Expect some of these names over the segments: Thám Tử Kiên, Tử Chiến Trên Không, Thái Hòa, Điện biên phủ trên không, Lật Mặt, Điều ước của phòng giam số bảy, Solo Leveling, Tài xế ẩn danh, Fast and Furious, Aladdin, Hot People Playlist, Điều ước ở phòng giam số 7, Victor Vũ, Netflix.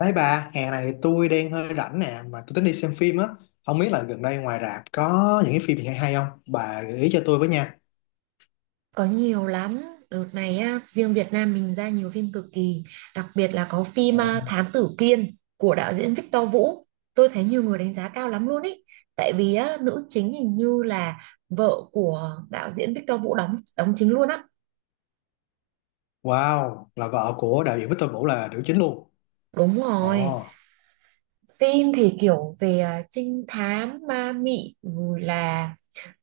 Đấy bà, hè này tôi đang hơi rảnh nè, mà tôi tính đi xem phim á. Không biết là gần đây ngoài rạp có những cái phim gì hay hay không? Bà gợi ý cho tôi với nha. Có nhiều lắm. Đợt này á, riêng Việt Nam mình ra nhiều phim cực kỳ. Đặc biệt là có Ờ. phim Thám Tử Kiên của đạo diễn Victor Vũ. Tôi thấy nhiều người đánh giá cao lắm luôn ý. Tại vì á, nữ chính hình như là vợ của đạo diễn Victor Vũ đóng đóng chính luôn á. Wow, là vợ của đạo diễn Victor Vũ là nữ chính luôn. Đúng rồi. Ồ, Phim thì kiểu về trinh thám, ma mị, rồi là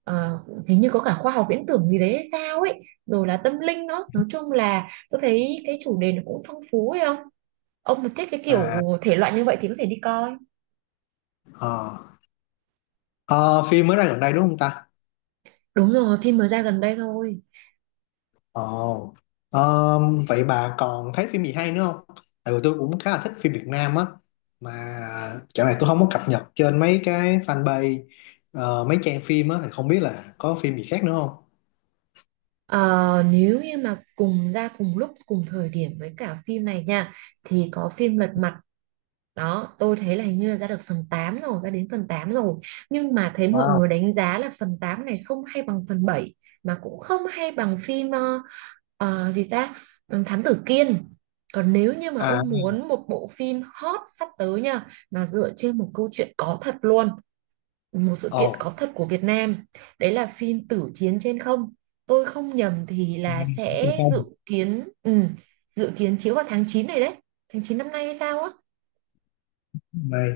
ờ, hình như có cả khoa học viễn tưởng gì đấy hay sao ấy. Rồi là tâm linh nữa. Nói chung là tôi thấy cái chủ đề nó cũng phong phú ấy không? Ông mà thích cái kiểu à, thể loại như vậy thì có thể đi coi. ờ. Ờ, phim mới ra gần đây đúng không ta? Đúng rồi, phim mới ra gần đây thôi. Ồ, ờ, vậy bà còn thấy phim gì hay nữa không? Tại vì tôi cũng khá là thích phim Việt Nam á. Mà dạo này tôi không có cập nhật trên mấy cái fanpage, mấy trang phim á, thì không biết là có phim gì khác nữa không? Ờ, nếu như mà cùng ra cùng lúc, cùng thời điểm với cả phim này nha, thì có phim Lật Mặt. Đó, tôi thấy là hình như là ra được phần 8 rồi, ra đến phần 8 rồi. Nhưng mà thấy mọi Wow. người đánh giá là phần 8 này không hay bằng phần 7, mà cũng không hay bằng phim gì ta, Ừ, Thám Tử Kiên. Còn nếu như mà À. ông muốn một bộ phim hot sắp tới nha, mà dựa trên một câu chuyện có thật luôn, một sự Ồ, kiện có thật của Việt Nam, đấy là phim Tử Chiến Trên Không. Tôi không nhầm thì là trên sẽ dự không kiến, dự kiến chiếu vào tháng 9 này đấy, tháng 9 năm nay hay sao á. này,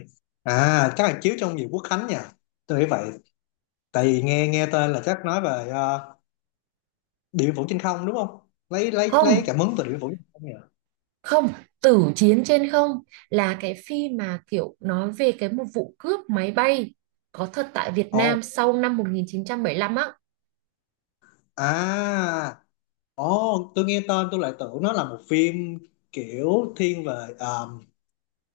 à chắc là chiếu trong dịp Quốc Khánh nha, tôi nghĩ vậy. Tại vì nghe nghe tên là chắc nói về Điện Biên Phủ trên không đúng không, lấy lấy Không, lấy cảm hứng từ Điện Biên Phủ trên không nhỉ. không, Tử Chiến Trên Không là cái phim mà kiểu nói về cái một vụ cướp máy bay có thật tại Việt Ồ, Nam sau năm 1975 á. à, ồ, tôi nghe tên tôi lại tưởng nó là một phim kiểu thiên về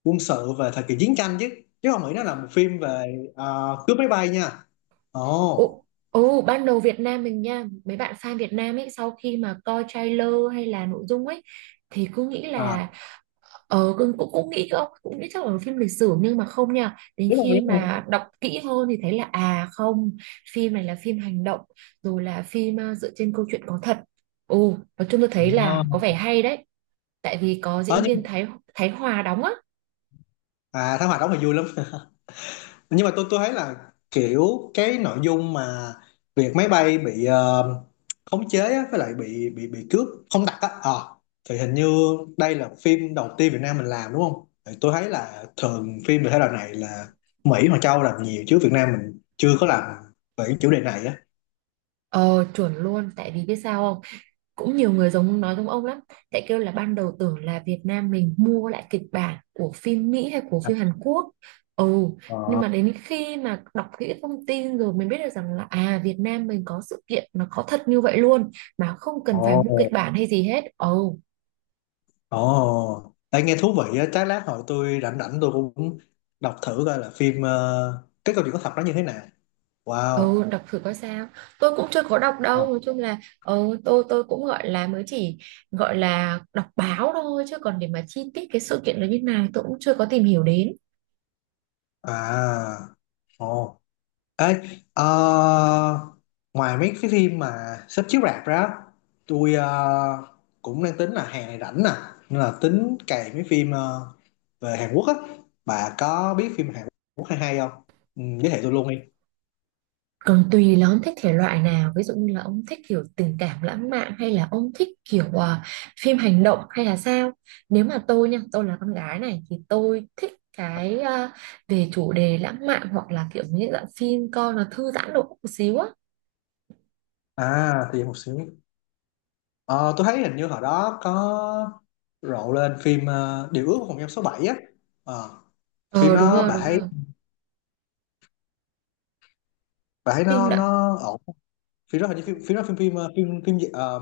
quân sự về thời kỳ chiến tranh chứ, chứ không nghĩ nó là một phim về cướp máy bay nha. Ồ. Ồ, ồ, ban đầu Việt Nam mình nha, mấy bạn fan Việt Nam ấy sau khi mà coi trailer hay là nội dung ấy thì cứ nghĩ À, là, ờ, cũng, cũng cũng nghĩ, không cũng nghĩ chắc là phim lịch sử, nhưng mà không nha, đến đúng rồi, khi đúng rồi. mà đọc kỹ hơn thì thấy là à không, phim này là phim hành động, rồi là phim dựa trên câu chuyện có thật. Ồ nói chung tôi thấy Ờ. là có vẻ hay đấy, tại vì có Ờ, diễn nhưng mà- viên Thái Thái Hòa đóng á. à, Thám hoạt đóng thì vui lắm, nhưng mà tôi thấy là kiểu cái nội dung mà việc máy bay bị khống chế á, với lại bị cướp không đặt á, thì hình như đây là phim đầu tiên Việt Nam mình làm đúng không. Thì tôi thấy là thường phim về thể loại này là Mỹ hoặc châu làm nhiều, chứ Việt Nam mình chưa có làm về cái chủ đề này á. Ờ chuẩn luôn, tại vì biết sao không, cũng nhiều người giống nói giống ông lắm, tại kêu là ban đầu tưởng là Việt Nam mình mua lại kịch bản của phim Mỹ hay của À, phim Hàn Quốc. Ừ, nhưng ờ, mà đến khi mà đọc kỹ thông tin rồi mình biết được rằng là à, Việt Nam mình có sự kiện nó có thật như vậy luôn mà không cần phải ồ. mua kịch bản hay gì hết. Ừ, Ồ đây nghe thú vị á, chắc lát hồi tôi rảnh rảnh tôi cũng đọc thử coi là phim cái câu chuyện có thật đó như thế nào. Wow. ừ, đọc thử coi sao. Tôi cũng chưa có đọc đâu, nói chung là ừ, tôi cũng gọi là mới chỉ gọi là đọc báo thôi, chứ còn để mà chi tiết cái sự kiện nó như nào tôi cũng chưa có tìm hiểu đến. À, ồ, ê, ờ, ngoài mấy cái phim mà sắp chiếu rạp ra, tôi cũng đang tính là hè này rảnh nè, nên là tính cày mấy phim về Hàn Quốc á. Bà có biết phim Hàn Quốc hay hay không, ừ, giới thiệu tôi luôn đi. Còn tùy là ông thích thể loại nào, ví dụ như là ông thích kiểu tình cảm lãng mạn hay là ông thích kiểu phim hành động hay là sao. Nếu mà tôi nha, tôi là con gái này thì tôi thích cái về chủ đề lãng mạn, hoặc là kiểu như dạng phim coi nó thư giãn độ một xíu á. À thì một xíu. Ờ, tôi thấy hình như hồi đó có rộ lên phim Điều ước của phòng giam số bảy á. Ờ, phim Ờ đúng đó rồi, bà đúng thấy, rồi, bà thấy phim nó đó. nó ổn? Phim đó hình như phim phim đó phim phim phim phim gì? Ờ,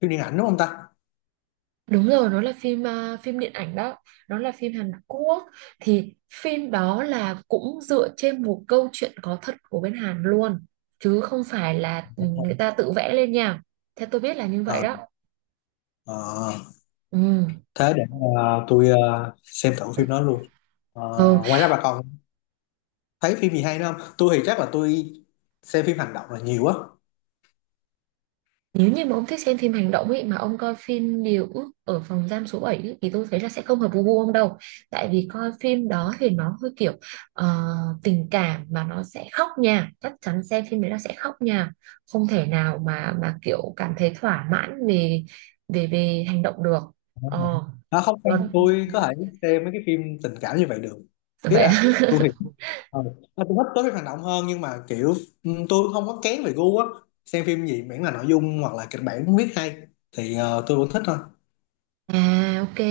phim điện ảnh đúng không ta. Đúng rồi, nó là phim phim điện ảnh đó, nó là phim Hàn Quốc. Thì phim đó là cũng dựa trên một câu chuyện có thật của bên Hàn luôn, chứ không phải là ừ, Đúng rồi. người ta tự vẽ lên nha. Theo tôi biết là như vậy Ờ, đó. ờ, Ừ. thế để tôi xem thử phim đó luôn. Ờ, Ừ. ngoài ra bà còn thấy phim gì hay nữa không? Tôi thì chắc là tôi xem phim hành động là nhiều á. Nếu như mà ông thích xem phim hành động ấy mà ông coi phim Điều ước ở phòng giam số 7 ấy, thì tôi thấy là sẽ không hợp với gu ông đâu. Tại vì coi phim đó thì nó hơi kiểu ờ, tình cảm mà nó sẽ khóc nha. Chắc chắn xem phim đấy là sẽ khóc nha. Không thể nào mà kiểu cảm thấy thỏa mãn về về về hành động được. Đúng rồi. Ờ, À, không còn em- tôi có thể xem mấy cái phim tình cảm như vậy được. Ý vậy là tôi thì ờ, à, tôi thích tối phim hành động hơn, nhưng mà kiểu ừ, tôi không có kén về gu á, xem phim gì miễn là nội dung hoặc là kịch bản viết hay thì tôi vẫn thích thôi. À ok,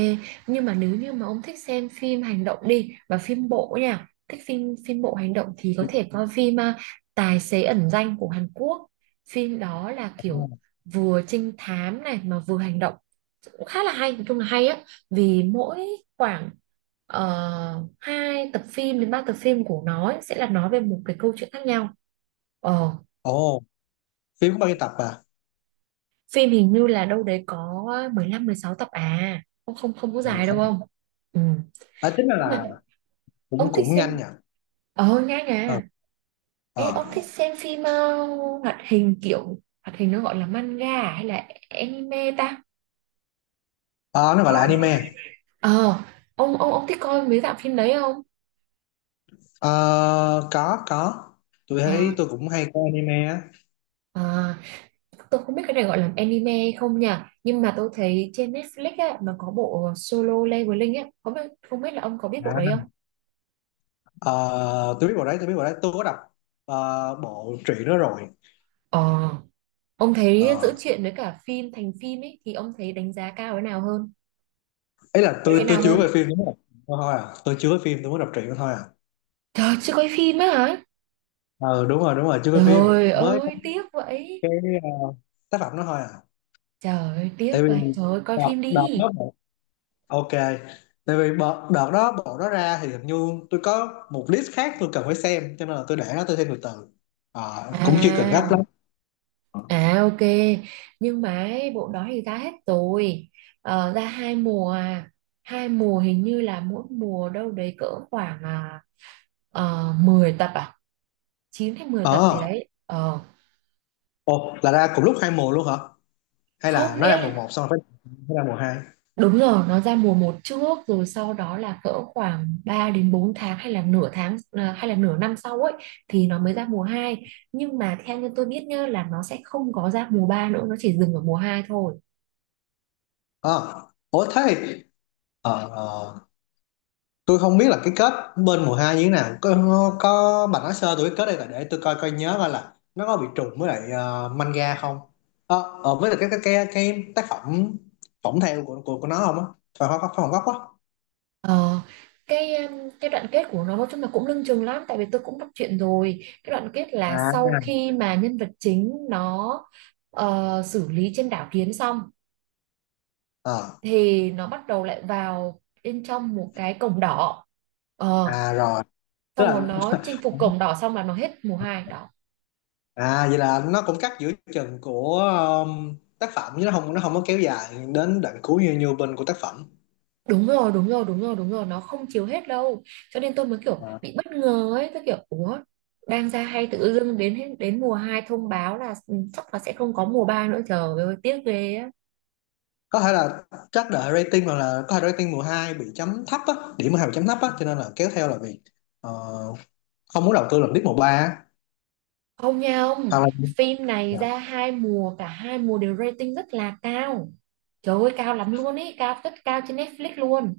nhưng mà nếu như mà ông thích xem phim hành động đi và phim bộ nha, thích phim phim bộ hành động thì có Phim thể coi phim Tài xế ẩn danh của Hàn Quốc. Phim đó là cũng, kiểu vừa trinh thám này mà vừa hành động. Cũng khá là hay, nói chung là hay á, vì mỗi khoảng 2 tập phim đến 3 tập phim của nó ấy, sẽ là nói về một cái câu chuyện khác nhau. Ờ, ồ phim có bao nhiêu tập à, phim hình như là đâu đấy có mười lăm mười sáu tập à. Không không, không có ờ, được dài đâu sống à. không? Ừ. À, tính ra Ủa mà là ông cũng thích cũng xem nhanh nhỉ. ờ nghe Ờ, à Ê, ờ. ông thích xem phim hoạt hình, kiểu hoạt hình nó gọi là manga à hay là anime ta? Ờ, nó Ờ, gọi là nó gọi là anime. anime. Ờ, ông thích coi mấy dạng phim đấy không? Ờ, có tôi ờ thấy tôi cũng hay coi anime á. ờ, tôi không biết cái này gọi là anime không nhỉ, nhưng mà tôi thấy trên Netflix á nó có bộ Solo Leveling á, không biết, không biết là ông có biết À. bộ đấy không. Ờ, tôi biết bộ đấy tôi có đọc ờ, bộ truyện đó rồi. Ờ, ông thấy giữa Ờ, truyện với cả phim thành phim ấy thì ông thấy đánh giá cao cái nào hơn, ấy là cái tôi nào chưa hơn? về phim đúng không. Ờ, thôi à tôi chưa về phim, tôi muốn đọc truyện đó thôi à. Trời chưa coi phim á hả? Ờ đúng rồi, đúng rồi, chưa về phim, Trời mới có ơi tiếc vậy. cái ờ, tác phẩm đó thôi à. Trời ơi tiếc Tại vì vậy. Trời ơi coi đọc, phim đọc đi. nó Ok, tại vì bộ, đợt đó bộ đó ra thì hình như tôi có một list khác tôi cần phải xem, cho nên là tôi để nó tôi thêm từ từ. Ờ, cũng chưa cần gấp lắm. À, à ok. Nhưng mà ấy, bộ đó thì ra hết rồi. Ờ, ra hai mùa à. Hai mùa hình như là mỗi mùa đâu đấy cỡ khoảng 10 tập à, 9 hay mười tập gì Ờ, đấy ờ, ồ là ra cùng lúc hai mùa luôn hả, hay là không nó nghĩa ra mùa một là, xong rồi phải phải ra mùa hai. đúng rồi, nó ra mùa một trước, rồi sau đó là cỡ khoảng 3 đến 4 tháng hay là nửa tháng à, hay là nửa năm sau ấy, thì nó mới ra mùa hai. Nhưng mà theo như tôi biết nhá là nó sẽ không có ra mùa 3 nữa, nó chỉ dừng ở mùa hai thôi. Ờ, ủa thế thì, ờ, ờ, tôi không biết là cái kết bên mùa hai như thế nào. Có bà nói sơ tôi cái kết đây, là để tôi coi coi nhớ coi là nó có bị trùng với lại manga không. Ờ ờ, với lại cái tác phẩm phỏng theo của nó không á, phải không gốc á. Ờ, cái đoạn kết của nó nói chung là cũng lưng chừng lắm, tại vì tôi cũng đọc truyện rồi. Cái đoạn kết là sau À, khi mà nhân vật chính nó xử lý trên đảo Kiến xong ờ, thì nó bắt đầu lại vào bên trong một cái cổng đỏ. Ờ à rồi, tức xong là rồi nó chinh phục cổng đỏ xong là nó hết mùa hai đó. à vậy là nó cũng cắt giữa chừng của tác phẩm, chứ nó không có kéo dài đến đoạn cuối như như bên của tác phẩm. Đúng rồi, đúng rồi, đúng rồi, đúng rồi, nó không chiếu hết đâu, cho nên tôi mới kiểu bị bất ngờ ấy, tôi kiểu ủa đang ra hay tự dưng đến hết- đến mùa 2 thông báo là ừ, chắc là sẽ không có mùa 3 nữa, trời ơi tiếc ghê á. Có thể là chắc đợi rating, hoặc là có thể rating mùa 2 bị chấm thấp á, điểm mùa 2 bị chấm thấp á, cho nên là kéo theo là việc ờ, không muốn đầu tư lần tiếp mùa ba á, Không nha ông, hoặc là phim này dạ, ra hai mùa, cả hai mùa đều rating rất là cao, trời ơi cao lắm luôn ấy, cao rất cao trên Netflix luôn.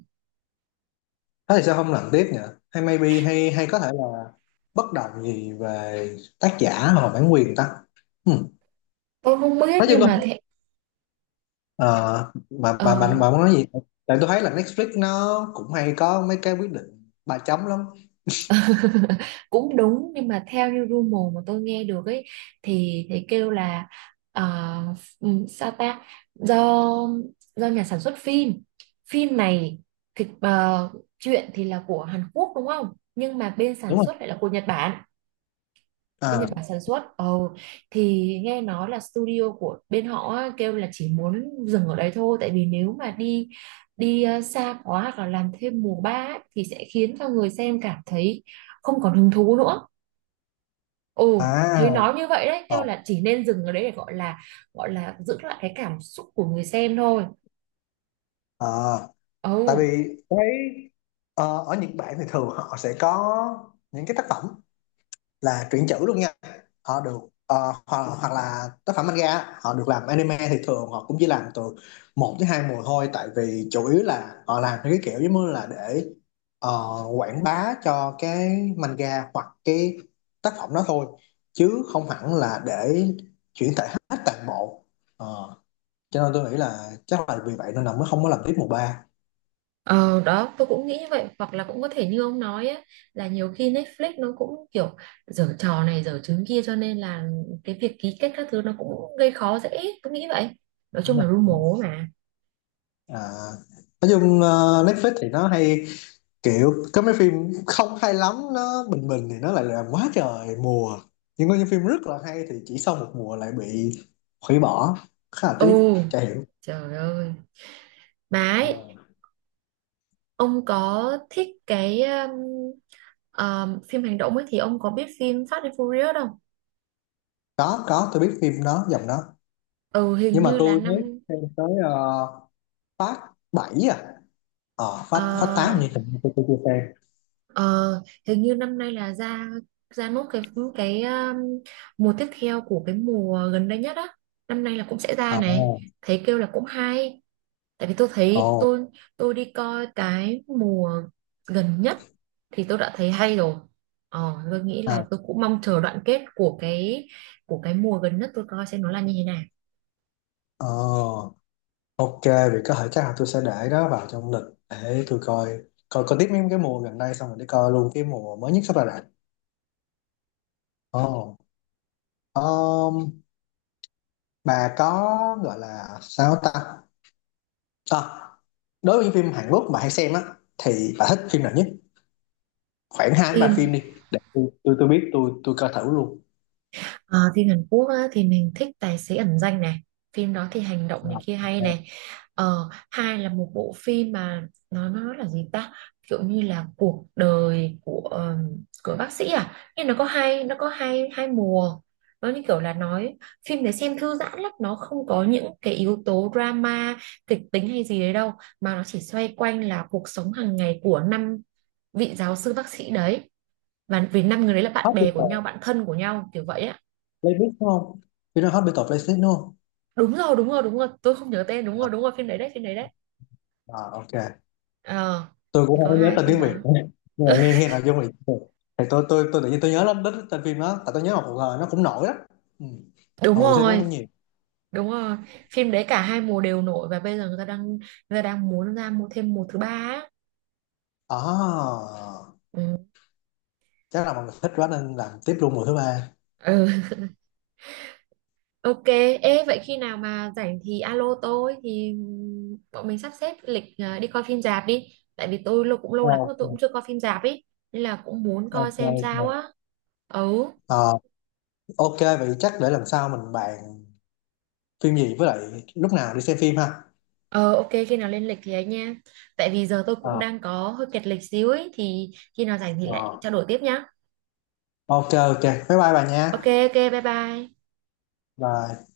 thế thì sao không làm tiếp nhỉ, hay maybe hay hay có thể là bất đồng gì về tác giả hoặc là bản quyền ta. Ừ. Tôi không biết Nói chung nhưng là mà thế. ờ, bà Ờ bà bà bà muốn nói gì, tại tôi thấy là Netflix nó cũng hay có mấy cái quyết định ba chấm lắm, cũng đúng nhưng mà theo như rumor mà tôi nghe được ấy, thì kêu là ờ, sao ta, do do nhà sản xuất phim, phim này thì chuyện thì là của Hàn Quốc đúng không, nhưng mà bên sản đúng xuất không. lại là của Nhật Bản. Bên À, Nhật Bản sản xuất ồ, thì nghe nói là studio của bên họ á, kêu là chỉ muốn dừng ở đấy thôi, tại vì nếu mà đi đi xa quá hoặc là làm thêm mùa ba ấy, thì sẽ khiến cho người xem cảm thấy không còn hứng thú nữa. Ồ, thấy à, nói như vậy đấy, ờ, kêu là chỉ nên dừng ở đấy để gọi là giữ lại cái cảm xúc của người xem thôi. ờ. Ồ, Tại vì tôi thấy, ờ, ở Nhật Bản thì thường họ sẽ có những cái tác phẩm là truyện chữ luôn nha, họ được ờ, hoặc là tác phẩm manga họ được làm anime, thì thường họ cũng chỉ làm từ một tới hai mùa thôi, tại vì chủ yếu là họ làm theo cái kiểu giống như là để ờ, quảng bá cho cái manga hoặc cái tác phẩm đó thôi, chứ không hẳn là để chuyển thể hết toàn bộ. Ờ, cho nên tôi nghĩ là chắc là vì vậy nên là mới không có làm tiếp mùa ba. ờ, đó, tôi cũng nghĩ như vậy, hoặc là cũng có thể như ông nói á, là nhiều khi Netflix nó cũng kiểu giở trò này giở trứng kia, cho nên là cái việc ký kết các thứ nó cũng gây khó dễ, tôi nghĩ vậy. Nói chung là Đúng lu rồi. mố mà. À, nói chung ờ, Netflix thì nó hay kiểu có mấy phim không hay lắm nó bình bình thì nó lại làm quá trời mùa, nhưng có những phim rất là hay thì chỉ sau một mùa lại bị hủy bỏ, khá là tiếc Ồ, chả hiểu. trời ơi. Mà Ờ. ấy, ông có thích cái phim hành động ấy thì ông có biết phim Fast and Furious không? Có tôi biết phim đó dòng đó, Ừ, hình nhưng mà như là tôi mới năm. xem tới phát 7 à. Ờ, phát phát 8 Ờ, như tôi chưa xem. ờ, hình như năm nay là ra ra nốt cái mùa tiếp theo của cái mùa gần đây nhất á, năm nay là cũng sẽ ra Ờ, này. Thấy kêu là cũng hay, tại vì tôi ồ, thấy tôi đi coi cái mùa gần nhất thì tôi đã thấy hay rồi. Ờ, tôi nghĩ là à, tôi cũng mong chờ đoạn kết của cái, của cái mùa gần nhất tôi coi xem nó là như thế nào. ờ. Ok, vậy có thể chắc là tôi sẽ để đó vào trong lịch để tôi coi, coi coi tiếp mấy cái mùa gần đây xong rồi để coi luôn cái mùa mới nhất sắp ra rạp. Ồ, um, bà có gọi là sao ta? À, đối với những phim Hàn Quốc mà hay xem á thì bà thích phim nào nhất? Khoảng hai đến ba Thì, phim đi, để tôi biết tôi coi thử luôn. ờ, phim Hàn Quốc á, thì mình thích Tài xế ẩn danh này, phim đó thì hành động này À, kia hay ok. này. Ờ, hai là một bộ phim mà nó là gì ta, kiểu như là cuộc đời của của bác sĩ à, nhưng nó có hai, nó có hai hai mùa. Nó như kiểu là nói, phim để xem thư giãn lắm, nó không có những cái yếu tố drama kịch tính hay gì đấy đâu, mà nó chỉ xoay quanh là cuộc sống hàng ngày của năm vị giáo sư bác sĩ đấy, và vì năm người đấy là bạn Hot bè của nhau, People bạn thân của nhau kiểu vậy á. Playlist đúng không? Phim đó Hot People Playlist đúng không? Đúng rồi, đúng rồi, đúng rồi, tôi không nhớ tên, đúng rồi, À, đúng rồi, phim đấy đấy, phim đấy đấy. à, ok. Ờ Tôi thì cũng có không nhớ hai tên phim tiếng Việt đó. nữa, nhưng mà nghe nghe nội dung thì tôi tự nhiên tôi nhớ lắm đến tên phim đó, tại tôi nhớ một hồi nó cũng nổi đó. Ừ. Đúng Mà mùa xem nó rồi, cũng nhiều. đúng rồi, phim đấy cả hai mùa đều nổi, và bây giờ người ta đang muốn ra mua thêm mùa thứ ba á. À, Ừ. chắc là mọi người thích quá nên làm tiếp luôn mùa thứ ba. Ừ. Ok. Ê vậy khi nào mà rảnh thì alo tôi, thì bọn mình sắp xếp lịch đi coi phim rạp đi, tại vì tôi lâu cũng lâu Ờ, lắm rồi tôi cũng chưa coi phim rạp ấy, nên là cũng muốn coi ok xem ok. sao á. Ừ. Ờ, ok vậy chắc để lần sau mình bàn phim gì với lại lúc nào đi xem phim ha. Ờ ok, khi nào lên lịch thì ấy nha. Tại vì giờ tôi cũng Ờ, đang có hơi kẹt lịch xíu ấy. Thì khi nào rảnh thì lại ờ. trao đổi tiếp nhá. Ok ok, bye bye bà nha. Ok ok bye bye. Bye.